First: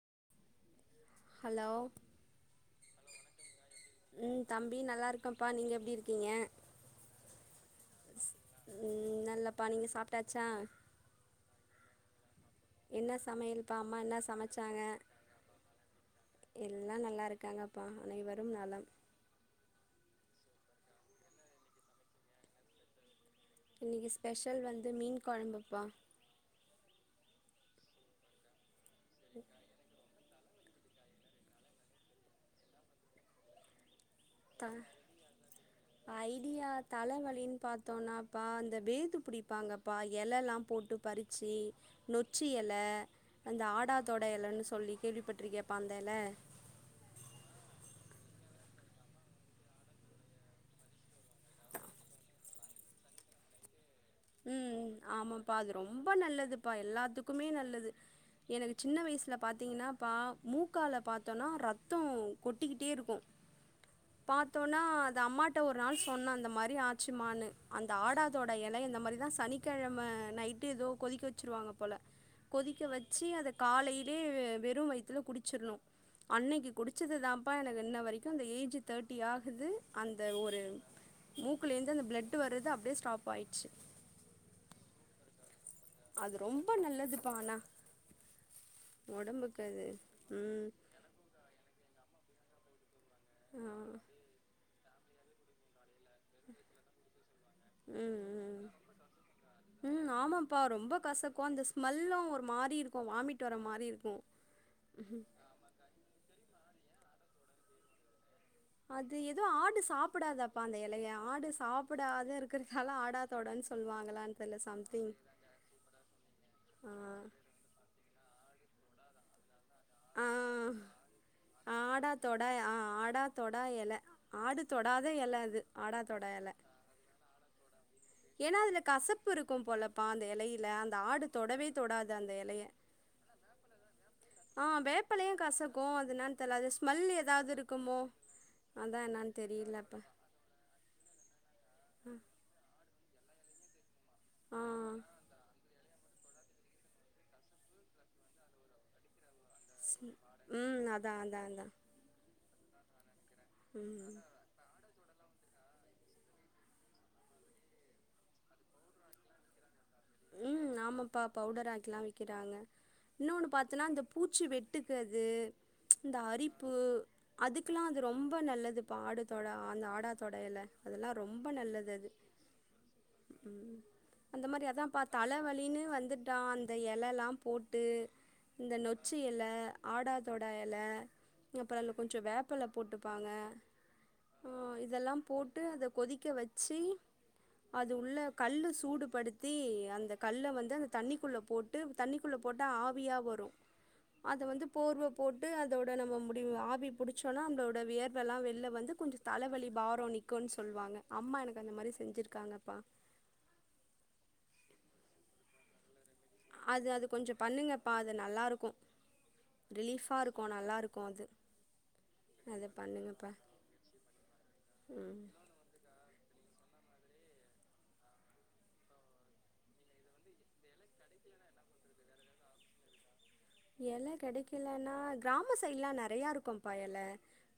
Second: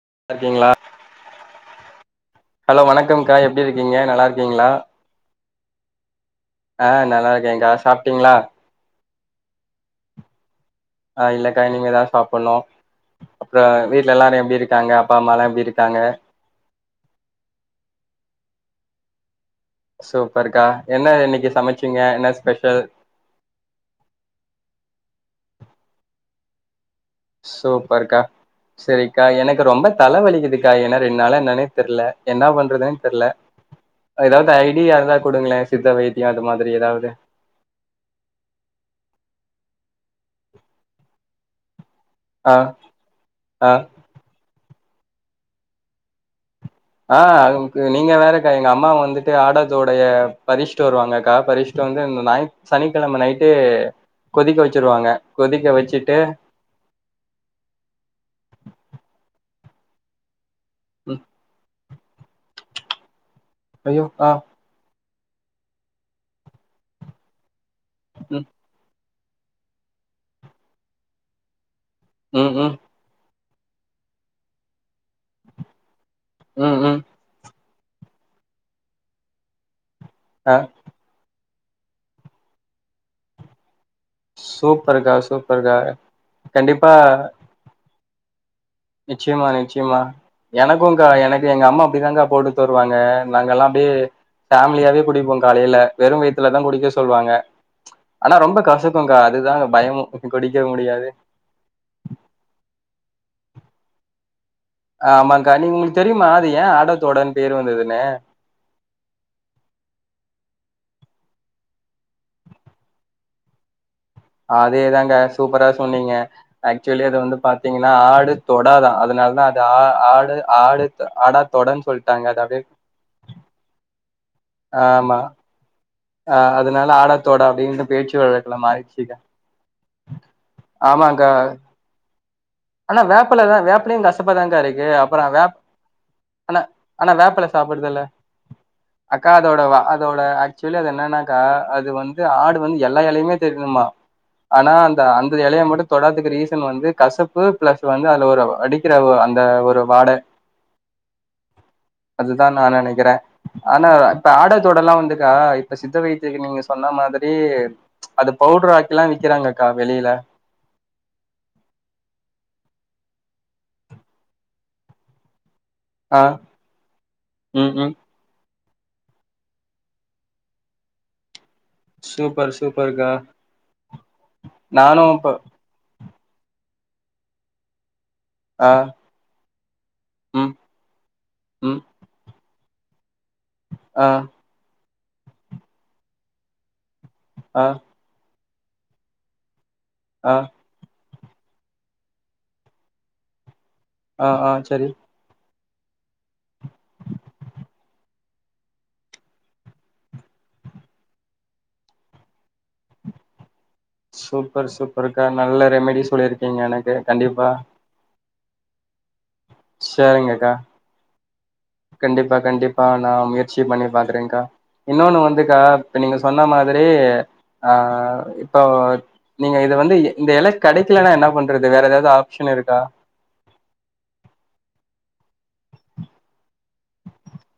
லா இருக்கீங்களா hello hello வணக்கம்கா எப்டிருக்கீங்க நல்லாருக்கீங்களா ப்பா நீங்க எப்டி இருக்கீங்க ஆ நல்லாருக்கேன்கா சாப்டீங்களா ம் நல்லப்பா நீங்க சாப்டாச்சா ஆ இல்லக்கா இனிமே தா சாப் பண்ணு என்ன அப்புற சமையல்ப்பா அம்மா வீட்ல என்ன எல்லாரு எப்டி சமச்சாங்க இருக்காங்க அப்பாம்மால்லா எப்டி இருக்காங்க எல்லா நல்லா இருக்காங்கப்பா அனைவரும் நலம் சூப்பர்க்கா என்னா இன்னைக்கு சமச்சிங்க என்ன ஸ்பெஷல் இன்னைக்கு ஸ்பெஷல் வந்து மீன் கொழம்புப்பா சூப்பர்க்கா செரிக்கா எனக்கு ரொம்ப தலை வலிக்குதுக்கா ஏன்னா ரெண்டு நாளா என்னனே தெரில என்னா பண்றதுன்னே தெரல அது ஐடியா மாதிரி ஏதாவது தலைவழின்னு பாத்தோனாப்பா அந்த பேது பிடிப்பாங்க ப்பா எலைலா போட்டு பறிச்சிச் நொச்சி ஆ இலை அந்த ஆ ஆடாதொடை இலைன்னு சொ சொல்லி கேள்விப்பட்ருக்யாப்பா அந்த எல ஆ நீங்க வேறக்கா எங்க அம்மா வந்துட்டு ஆடாதொடைய பரிஷ்ட்டு வருவாங்கக்கா பரிஷ் வந்து இந்தநாய் சனிக்கெழம நைட்டே கொதிக்க ம் வச்சிருவாங்க ஆமாப்பா கொதிக்க அது ரொம்ப வச்சுட்டு நல்லதுப்பா எல்லாத்துக்குமே நல்லது எனக்கு சின்ன வயசுல பாத்தீங்னா ப மூக்கால ம் பத்தோனா ரத் கொட்டிக்கிட்டே இருக்கு ஐயோ ஆ பாத்தோனா அது அம்மாட்ட ஒரு நாள் சொன்ன அந்த மாரி ஆச்சுமான்னு அந்த ம் ஆடாதோடா எலைய இந்த மாரி தா சனிக்கெழம நைட்டு எதோ கொதிக்க வச்சிருவாங்க போல ம் ம் கொதிக்க வெச்சி அத காலைலே வெறு வயித்துல குடிச்சிர்னு அன்னைக்கு ம் ம் குடிச்சது தாம்ப்பா எனக் கு இன்ன வரைக்கு இந்த ஏஜு தேட்டி ஆகுது அந்த ஆ ஒரு மூக்குலேர்ந்து அந்த ப்ளட்டு வரது அப்டியே ஸ்டாப் ஆயிட்ச்சு சூப்பருக்கா சூப்பருக்கா அது ரொம்ப கண்டிப்பா நல்லதுப்பா ஆனா நிச்சயமா ஒடம்புக்கு அது நிச்சயமா ம் எனக்குங்க்கா எனக்கு எங்க அம்மா அப்டிதாங்க்கா போட்டு தருவாங்க நாங்கெல்லா ஆ அப்டியே ஃபேமிலியாவே குடிப்போ காலைல வெறு வயித்துல தா குடிக்க சொல்வாங்க ம் ஆனா ரொம்ப ம் கசக்குங்க்கா அது தா பயமு ம் ஆமாப்பா குடிக்க ரொம்ப முடியாது கு வாமிட் வர மாரி இருக்கு ஆமாங்க்கா நீங் உங்ளுக் தெரியுமா அது ஏ ஆடாதோடான் பேர் வந்ததுன்னு அது எதோ ஆடு சாப்பிடாதாப்பா அந்த எலைய ஆடு சாப்பிடாது இருக்கறதால ஆடாதோடான் சொல்வாங் அதே தாங்க்கா சூப்பரா சொன்னீங்க ஆ ஆக்ச்சுலி அது வந்து பாத்தீங்கனா ஆடு தொடாதா அதுனால் தா தா ஆ ஆடு ஆடு த ஆடாதொடன் சொல்ட்டாங்க ஆடாதொட அதாவ்து ஆ ஆடாதொடா எல ஆடு தொடாத எல அது ஆடா ஆ அதுனால ஆடாத்தோடா அப்டினு ஏனா அதுல கசப்பிருக்கு போலப்பா அந்த எலையில அந்த ஆடு ஆமாங்கா. தொடவே தொடாது அந்த எலைய ஆனா வேப்பில தா வேப்பிலயு கசப்பாதாங்க்கா ஆ இருக்கு அப்பறோ வேப்பலையு வேப் கசக்கு அது என்னான்னு தெர்ல ஆனா அது ஸ்மெல் ஆனா வேப்பில ஏதாவது சாப்புடு இருக்குமோ துல்ல அதா அக்கா என்னான்னு அதோட வ தெரியல இப்ப அதோட ஆக்ச்சுலி அது என்னனாக்கா அது வந்து ஆடு வந் எல்லா எலையுமே தெர்ணுமா ஆ ஆனா அந்த அந்த எலைய மட்டு தொடாதுக்கு ரீசன் வந்து கசப்பு பிளஸ் வந்து அதுல ஒரு அடிக்கிற ஒ அந் ஸ்மு ம் அதா அதா அதா அதா நா நெனைக்கறே ஆனா ம் இப்ப ஆடாதோடல்லா வந்து கா இப்ப சித்த வைத்தியக்கு நீங்க சொன்ன மாதிரி அது பவுடர் ஆக்கில்லா விக்கிறாங்கக்கா வெளியில ம் ஆமாப்பா பவுடர் ஆக்கில்லா விக்கிறாங்க இன்னோனு பாத்தினா அந்த பூச்சி வெட்டுக்கு அது இந்த ஆ அரிப்பு ம் அதுக்குலா ம் அது ரொம்ப நல்ல துப்பா ஆடு தொடா அந்த ஆடாதொட எல அதெல்லா ரொம் ப நல்லது அது சூப்பர் சூப்பர்க்கா ம் அந்த மாரி அதாப்பா நானும் இப்போ தலவலின்னு வந்து ட்டா அந்த எலல்லா போட்டு ஆ இந்த நொச்சி எல, ஆடாதோடா ம் எல அப்றோ ம் அதுல கொஞ்சோ வேப்பில போட்டு ப்பாங்க ஆ அ இதெல்லா போட்டு அத கொதிக்க வச்சி ஆ அது உள்ள கல்லு சூடுப்படுத்தி அந்த ஆ கல்ல வந்து அந்த தண்ணிக்குள்ள போட்டு தண்ணிக்குள்ள போட்டா ஆவியா வரு ஆ அத ஆ வந்து சரி போர்வ போட் டு அதோட நம்ம முடி ஆவி புடிச்சோன்னா நம்ளோட வேர்வல்லா வெள்ல வந்து கொஞ்சோ தலவலி, பாரோ நிக்கு சொல்வாங்க அம்மா எனக் அந்த மாரி செஞ்சிருக்காங்கப்பா சூப்பர் சூப்பருக்கா நல்ல ரெமிடி சொல்லிருக்கீங்க எனக்கு கண்டிப்பா நல்லாருக்கு ரிலீஃபா சரிங்கக்கா இருக்கு நல்லாருக்கு அது கண்டிப்பா அதை கண்டிப்பா நா பண்ணுங்கப்பா முயற்சி பண்ணி பாக்கறேங்க்கா இன்னோன்னு ம் வந்துக்கா இப்ப நீங்க சொன்ன மாதிரி ஆ இப்போ நீங்க இது வந்து இந்த எல கெடைக்கலன்னா என்ன பண்றது வேற எதாவ்து ஆப்ஷனு இருக்கா எல கெடைக்கலன்னா கிராமோ சைட்ல்லா நெறைய இருக்கும்ப்பா எல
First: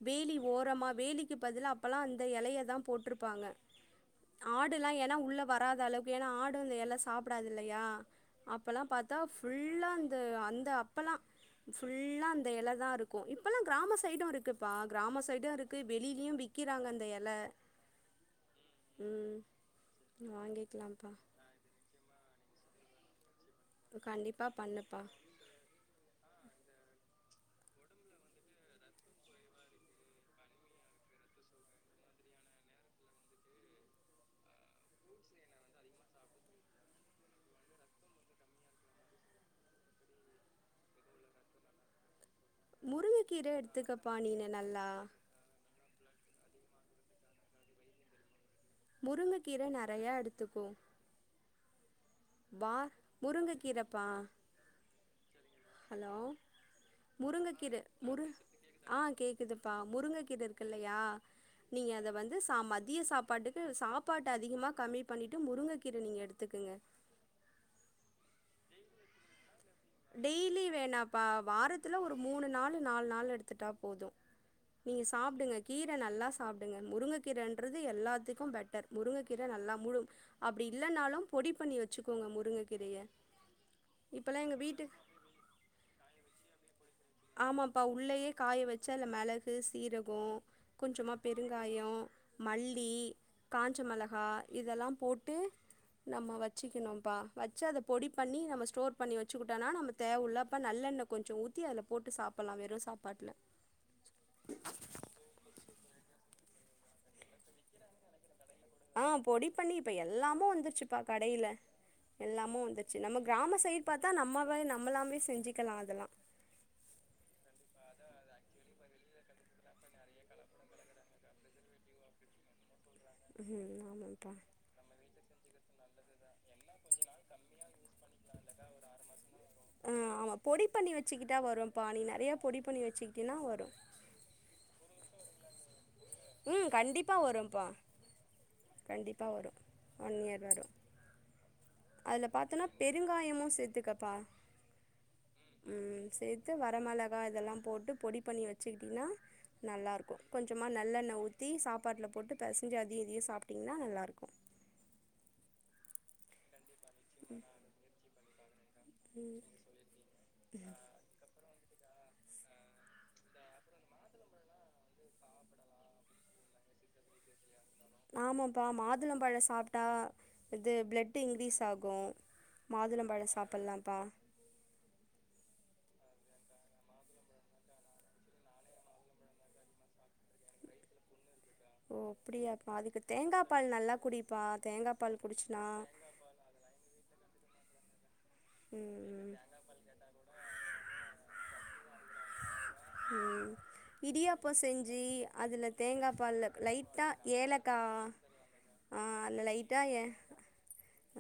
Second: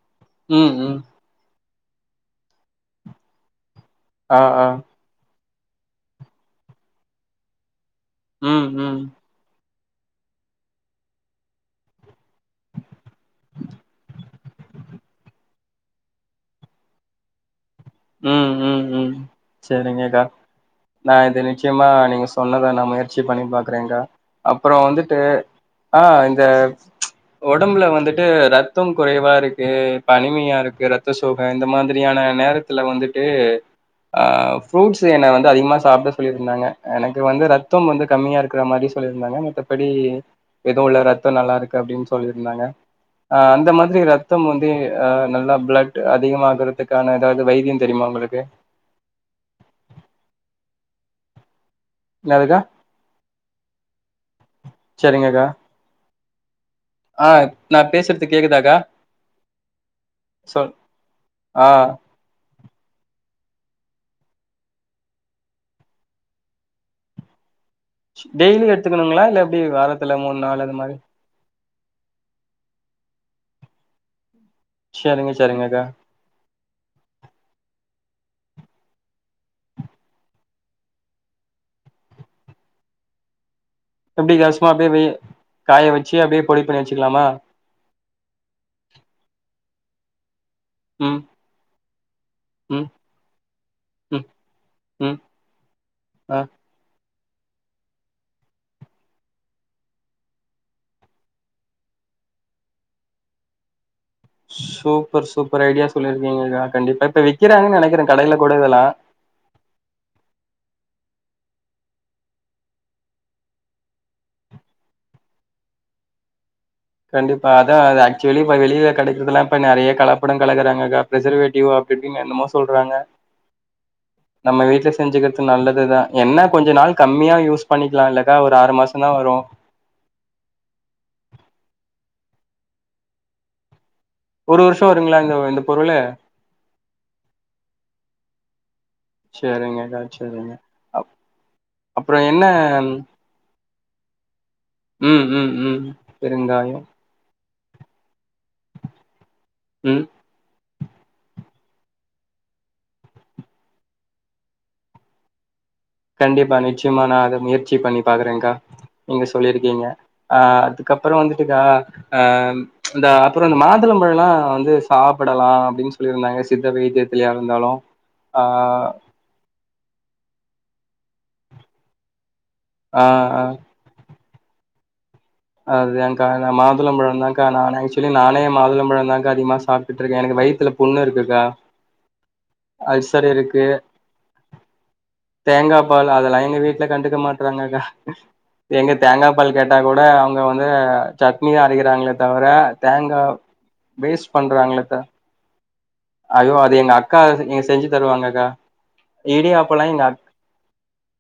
வேலி ம் ஓரமா ம் வேலிக்கு பதில் அப்பல்லா அந்த எலைய தா போட்ருப்பாங்க ஆ ஆ ஆடுல்லா ஏனா உள்ள வராதளவுக்கு ஏனா ஆடு அந்த எல சாப்டாதில்லையா ம் அப்பல்லா ம் பாத்தா ஃபுல்லா அந்த அந்த [inaudible] ஃபுல்லா அந்த இலை தா இருக்கு இப்பெல்லா கிராம சைடு இருக்குப்பா கிராம சைடு இருக்கு வெளிலயு வி விக்குறாங்க அந்த இலை ம் ம் ம் சரிங்கக்கா வாங்கிக்கலாம்ப்பா நா இது நிச்சயமா நீங்க சொன்னத நா முயற்சி பண்ணி பாக்குறேக்கா கண்டிப்பா அப்புற பண்ணுப்பா வந்துட்டு ஆ இந்த ஒடம்புல வந்துட்டு ரத்தம் குறைவா இருக்கு அனிமியா இருக்கு ரத்த சோக இந்த மாதிரி ரியான நேரத்துல வந்துட்டு ஆ ஃப்ரூட்ஸ் என்ன வந்து அதிகமா சாப்ட சொல்லியிருந்தாங்க எனக்கு வந்து ரத்தம் வந்து கம்மியா இருக்கிற மாரி சொல்லியிருந்தாங்க மத்தபடி எதுவு இல்ல ரத்தோ நல்லா இருக்கு அப்டின்னு சொல்லி ருந்தாங்க முருங்கக்கீரை அந்த மாதிரி எடுத்துக்கப்பா ரத்தம் நீனு வந்து நல்லா நல்லா பிளட் அதிகமாகறதுக்கான ஏதாவது வைதியம் தெரியுமா உங்களுக்கு முருங்க கீரை நறையா எடுத்துக்கோ என்னதுக்கா வா முருங்க கீரப்பா சரிங்கக்கா ஹலோ ஆ நா முருங்கக்கீரை முரு பேசுறது கேக்குதாக்கா ஆ கேக்குதுப்பா முருங்க கீர இருக்கு சொல் இல்லையா ஆ நீங்க அத வந்து ச மதிய சாப் பாட்டுக்கு சாப்பாட்டு அதிகமா கம்மி பண்ணிட்டு முருங்க கீர நீங்க எடுத்துக்கங்க டெய்லி எடுத்துக்கணுங்களா இல்ல எப்டி வாரத்துல மூணு நாளு அந்த மாரி த்துல ஒரு மூணு நாளு நாலு நாள் எடுத்துட்டா போது நீங்க சரிங்க சாப்பிடுங்க சரிங்கக்கா கீர நல்லா சாப்டுங்க முருங்கை கீரைன்றது எல்லாத்துக்கு பெட்டர் முருங்கை கீர நல்லா ஊரு அப்டி இல்லைன்னாலும் பொடி பண்ணி வச்சுக்கோங்க முருங்க கீரய இப்பல்லா எங்க வீட் பிபி காய வச்சு அப்டியே பொடி பண்ணி வச்சுக்கலாமா ஆமாப்பா உள்ளேயே காய வச்சு அதில மெளகு சீரகோ கொஞ்சமா ம் பெருங்காயோ மல்லி ம் காஞ்ச மெளகா ம் இதெல்லா ம் போட்டு நம்ம ஆ வச்சிக்கணும்ப்பா வச்சு அத பொடி பண்ணி நம்ம ஸ்டோர் பண்ணி வச்சுக்கிட்டோனா நம்ம தேவை உள்ளப்ப நல்லெண்ணெ கொஞ்ச ஊத்தி அதில போட்டு சாப்பிட்லா வெறு சாப்பாட்ல சூப்பர் சூப்பர் ஐடியா சொல்லியிருக்கீங்கக்கா கண்டிப்பா இப்ப விக்கிறாங்கன்னு நெனைக்கிறே கடைல கூட இதெல்லா ஆ பொடி பண்ணி இப்ப எல்லாமு வந்துருச்சுப்பா கடையில எல்லாமு வந்துச்சு நம்ம கிராம சைடு பாத்தா நம்ம நம்மலாவே செஞ்சுக்கலா அதெல்லா கண்டிப்பா அதா ஆக்சுவலி இப்ப வெளிய கெடைக்கிறதெல்லா இப்ப நறைய கலப்படம் கலக்குறாங்கக்கா பிரசர்வேட்டிவ்வா டிங் என்னமோ சொல்றாங்க ம் ஆமாம்ப்பா நம்ம வீட்ல செஞ்சுக்கற்து நல்லதுதா என்ன கொஞ்ச நாள் கம்மியா யூஸ் பண்ணிக்கலா இல்லக்கா ஒரு ஆறு மாசந்தா வரு ஆ ஆமா பொடி பண்ணி வெச்சுக்கிட்டா வரு பா நீ நறைய பொடி பண்ணி வெச்சுக்கிட்டன்னா வரு ஒரு வருஷோ வருங்களா இந்த இந்த பொருளு உம் கண்டிப்பா வரும்ப்பா கண்டிப்பா வரு செரிங்கக்கா ஒன் இயர் செரிங்க வரு அப் அப்றோ அதுல என்ன பாத்தோன்னா பெருங்காயமு சேத் த்துக்கப்பா ம் ம் ம் பெருங்காயோ வரமெளகா இதெல்லா போட்டு பொடி பண்ணி வச்சுக்கிட்டினா நல்லா ம் இருக்கு கொஞ்சமா நல்லெண்ண ஊத்தி சாப்பாட்ல போட்டு பெசஞ்சு அதையு இதயு சாப்ட்டீங்கன்னா நல்லா இருக்கு கண்டிப்பா நிச்சயமா நா அத முயற்சி பண்ணி பாக்குறேங்கா நீங்க ம் சொல்லியிருக்கீங்க ஆ அதுக்கப்பற வந்துட்டுக்கா ஆ இந்த அப்பறோ இந்த மாதுளம்பழ எல்லா வந்து சாப்பிடலா அப்படின்னு சொல்லியிருந்தாங்க சித்தவை த்தியத்திலயா இருந்தாலு ஆமாப்பா மாதுளம்பழ சாப்ட்டா இது பிளட்டு இன்கிரீஸ் ஆகு ஆ மாதுளம்பழ ஆ சாப்பிட்லாம்ப்பா அதுதான்க்கா நா மாதுளம்பழம் தான்க்கா நா ஆக்சுவலி நானே மாதுளம்பழந்தாக்கா அதிகமா சாப்டுட்டு இருக்கே எனக்கு வயித்துல புண்ணு இருக்குக்கா ஓ அப்டியாப்பா அதுக்கு அல்சர் தேங்கா இருக்கு பால் நல்லா குடிப்பா தேங்கா பால் குடிச்சினா தேங்காப் பால் அதெல்லா எங்க வீட்ல கண்டுக்க மாட் ராங்கக்கா எங்க ம் தேங்காப் பால் கேட்டா கூட ங்க வந்து சட்னிதா அரக்கிறாங்களே தவர ம் இடியாப்பொ த செஞ்சி அதுல தேங்காப் பால்ல ஐயோ அது எங்க லைட்டா அக்கா எ ஏலக்கா செஞ்சு தருவாங்கக்கா. ஆ அந்த லைட்டா இடியாப்பல்லாம் ஏ எங்க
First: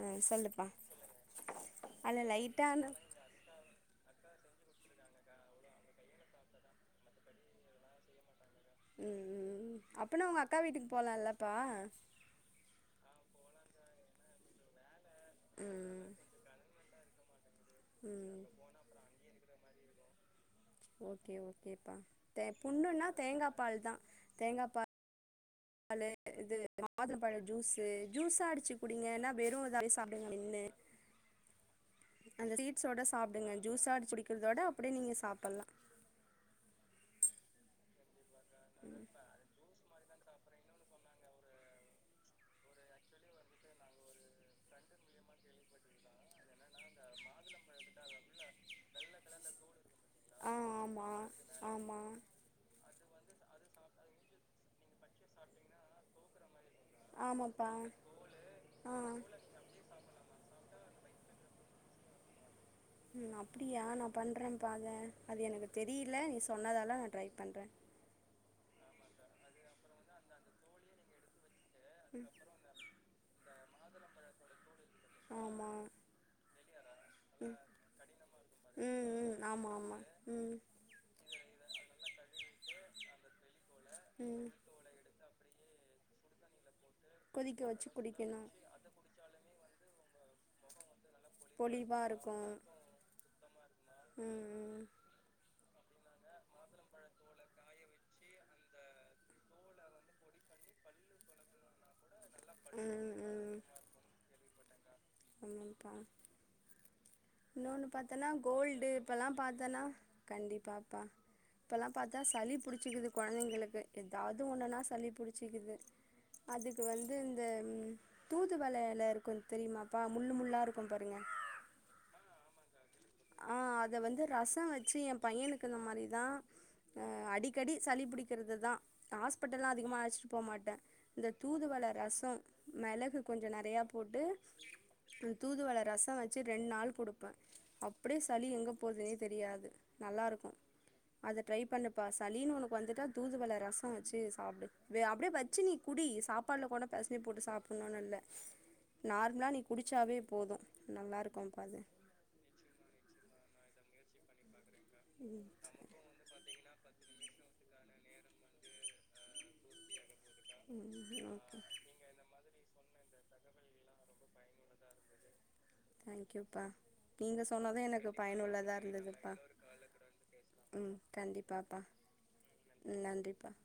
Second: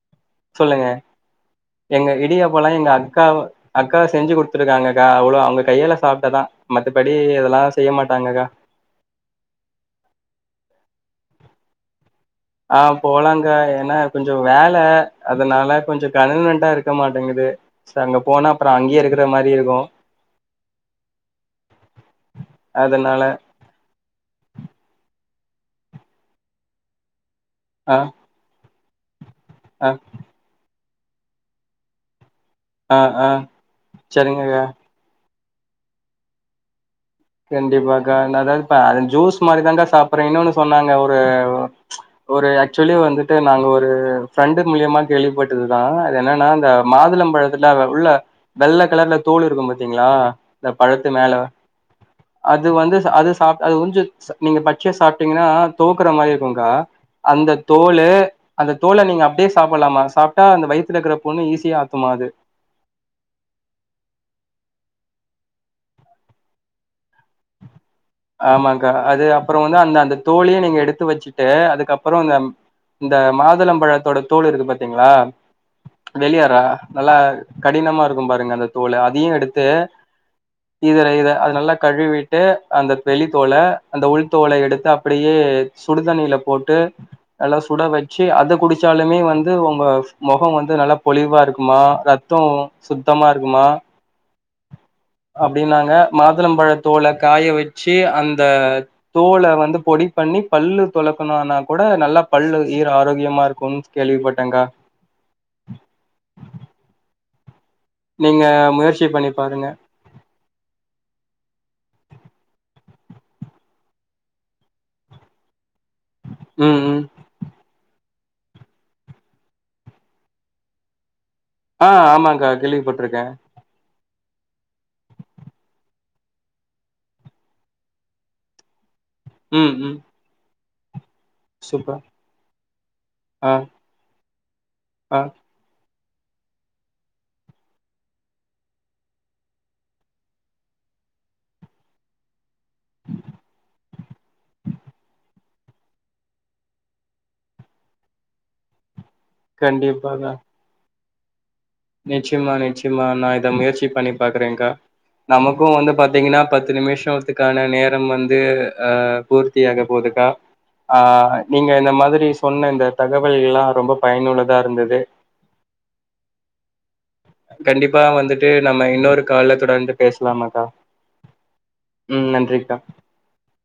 ஆ சொல்லுப்பா சொல்லுங்க எங்க அதுல இடியாப்போலா எங்க லைட்டான அக்காவ் அக்காவ செஞ்சு குடுத் த்துருக்காங்கக்கா அவ்ளோ அவுங்க கையாள சாப்ட்டாதா மத்தப்படி அதெல்லா செய்ய மாட்டாங்ககா ம் அப்பனா உங்க அக்கா வீட்டுக்கு போலால்லப்பா ஆ போலாங்கா ஏன்னா கொஞ்சொ வேல அதனால ம் கொஞ்சொ கனனெண்ட்டா இருக்க மாட் டேங்கிது சோ அங்க ம் போனா அப்றொ அங்கயே இருக்குற மாரி இருக்கு ஓகே ஓகேப்பா தே புண்ணுன்னா அதனால தேங்கா பால் தா தேங்கா பா பாலு இது மாதுள பழ ஜூஸு ஆ ஜூஸா அடிச்சி குடிங்க ஏனா வெறு இத ஆ அப்டியே சாப்டுங்க மென்னு அந்த ஆ சீட்ஸோட ஆ சாப்டுங்க ஜூஸா அடிச் சரிங்கக்கா குடிக்கிறதோட அப்டியே நீங்க சாப் பல்லா கண்டிப்பாகா நா த ப அத ஜூஸ் மாறிதாங்க்கா சாப் புர்ற இன்னொன்னு சொன்னாங்க ஒரு ஒரு ஆச்சுலி வந்துட்டு நாங்க ஒரு ஃப்ரெண்டு மூல்யமா கேள்விப்பட்டதுதா அது என்னன்னா அந்த மாதுளம் பழத்துல உள்ள வெள்ள கலர்ல தோல் இருக்கும் பாத்தீங்களா ஆ இந்த ஆமா பழத்து மேல ஆமா அது வந்து ச அது சாப் அது கொஞ்ச நீங்க பச்யா சாப்ட்டீங்கன்னா தோக்குற மாரி இருக்குங்க்கா அந்த ஆமாப்பா தோலு அந்த ஆ தோல நீங்க அப்டியே சாப்பல்லாமா சாப்ட்டா அந்த வயி த்துல இருக்குற புண்ணு ஈஸியா ஆத்துமா அது ம் அப்டியா நா பண்றேம்ப்பா அத அது எனக்கு தெரிய்ல நீ சொன்னதால ட்ரை பண்றே ஆமாங்க்கா அது அப்பறொ வந்து அந்த அந்த தோலயே நீங்க எடுத்து வச்சுட்டு அதுக்கப்றொ அந்த இந்த மாதுளம்பழத்தோட தோல் இருக்கு பாத்தீங்களா ஆமா வெளியறா நல்லா கடினமா இருக்கும் பாருங்க அந்த தோலு ம் அதியு ம் எடுத்து ஆமா ஆமா ம் இதுற இத அது நல்லா கழுவி ட்டு அந்த வெளி தோல அந்த ம் உள்தோல எடுத்து அப்டியே சுடுதண்ணியில போட்டு நல்லா கொதிக்க சுட வச்சு குடிக்கணு அத குடிச்சாலுமே வந்து உங்க மொகொ வந்து நல்லா பொலிவா இருக்குமா பொலிவா இருக்கு ரத்தொ சுத்தமா இருக்குமா ம் ம் அப்டின்னாங்க மாதுளம்பழத் தோல காய வெச்சி அந்த தோல வந்து பொடி பண்ணி பல்லு தொலக்குனோன்னாக் கூட நல்லா க பல்லு ஈர் ம் ஆரோக்கியமா ம் இருக்கூன் கேள்விப்பட்டங்க்கா ஆமாப்பா இன்னொன்னு பாத்தனா நீங்க கோல்டு முயற்சி இப்பல்லா பண்ணி பாருங்க பாத்தனா கண்டிப்பாப்பா இப்பல்லா பாத்தா சளி புடிச்சிக்கிது கொழந்தைங்களுக்கு ஏதாது ஒண்ணுன்னா சளி புடிச்சிக்கிது ம் அதுக்கு ம் வந்து இந்த தூதுவள எல இருக்கு தெரியுமா ப்பா முள்ளு முள்ளா இருக்கும் பாருங்க ஆ ஆமாங்க்கா கேள்விப்பட்ருக்க ரசொ வெச்சி ஏம் பையனுக்கு அந்த மாரி தா ஆ அடிக்கடி சளி புடிக்கிறது தா ஆஸ்பிட்டல்லா ம் ம் அதிகமா அழச்சிட்டு போமாட்ட இந்த தூதுவள சூப்பர் ரசொ மெளகு கொஞ்ச ஆ நறையா போட்டு ஆ தூதுவள ரஸ் தா வச்சு ரெண்ட் நாள் குடுப்ப அப்டியே சளி எங்க போதுன்னே தெரியாது நல்லா இருக்கு அத ட்ரை பண்ணுப்பா சளீனு ஒனக்கு வந்துட்டா தூதுவள ரசொ வெச்சு சாப்டு வே அப்டியே வச்சு நீ கு டி சாப்பாட்ல கூட பெசஞ்சி போட்டு சாப்புண்ணூனு இல்ல நார்ம்லா நீ குடிச்சாவே போது நல்லா இருக்கும்ப்பா அது நிச்சமா நிச்சமா நா இத முயற்சி பண்ணி பாக்குறேங்க்கா நமக்கு வந்து பாத்திங்கன்னா பத்து நிமிஷத்துக்கான நே ரம் வந்து ஆ பூர்த்தியாக போகுதுக்கா ஆ ம் ஓகே நீங்க இந்த மாதிரி சொன்ன இந்த தகவல் எல்லா ரொம்ப பயனுள்ளதா இருந்தது தாங்க்யூப்பா நீங்க சொன்னது கண்டிப்பா எனக்கு வந்துட்டு பயனுள்ளதா நம்ம இன்னொரு இருந்ததுப்பா கால்ல தொடர்ந்து பேசலாமாக்கா? ம் கண்டிப்பாப்பா ம் நன்றிக்கா ம் நன்றிப்பா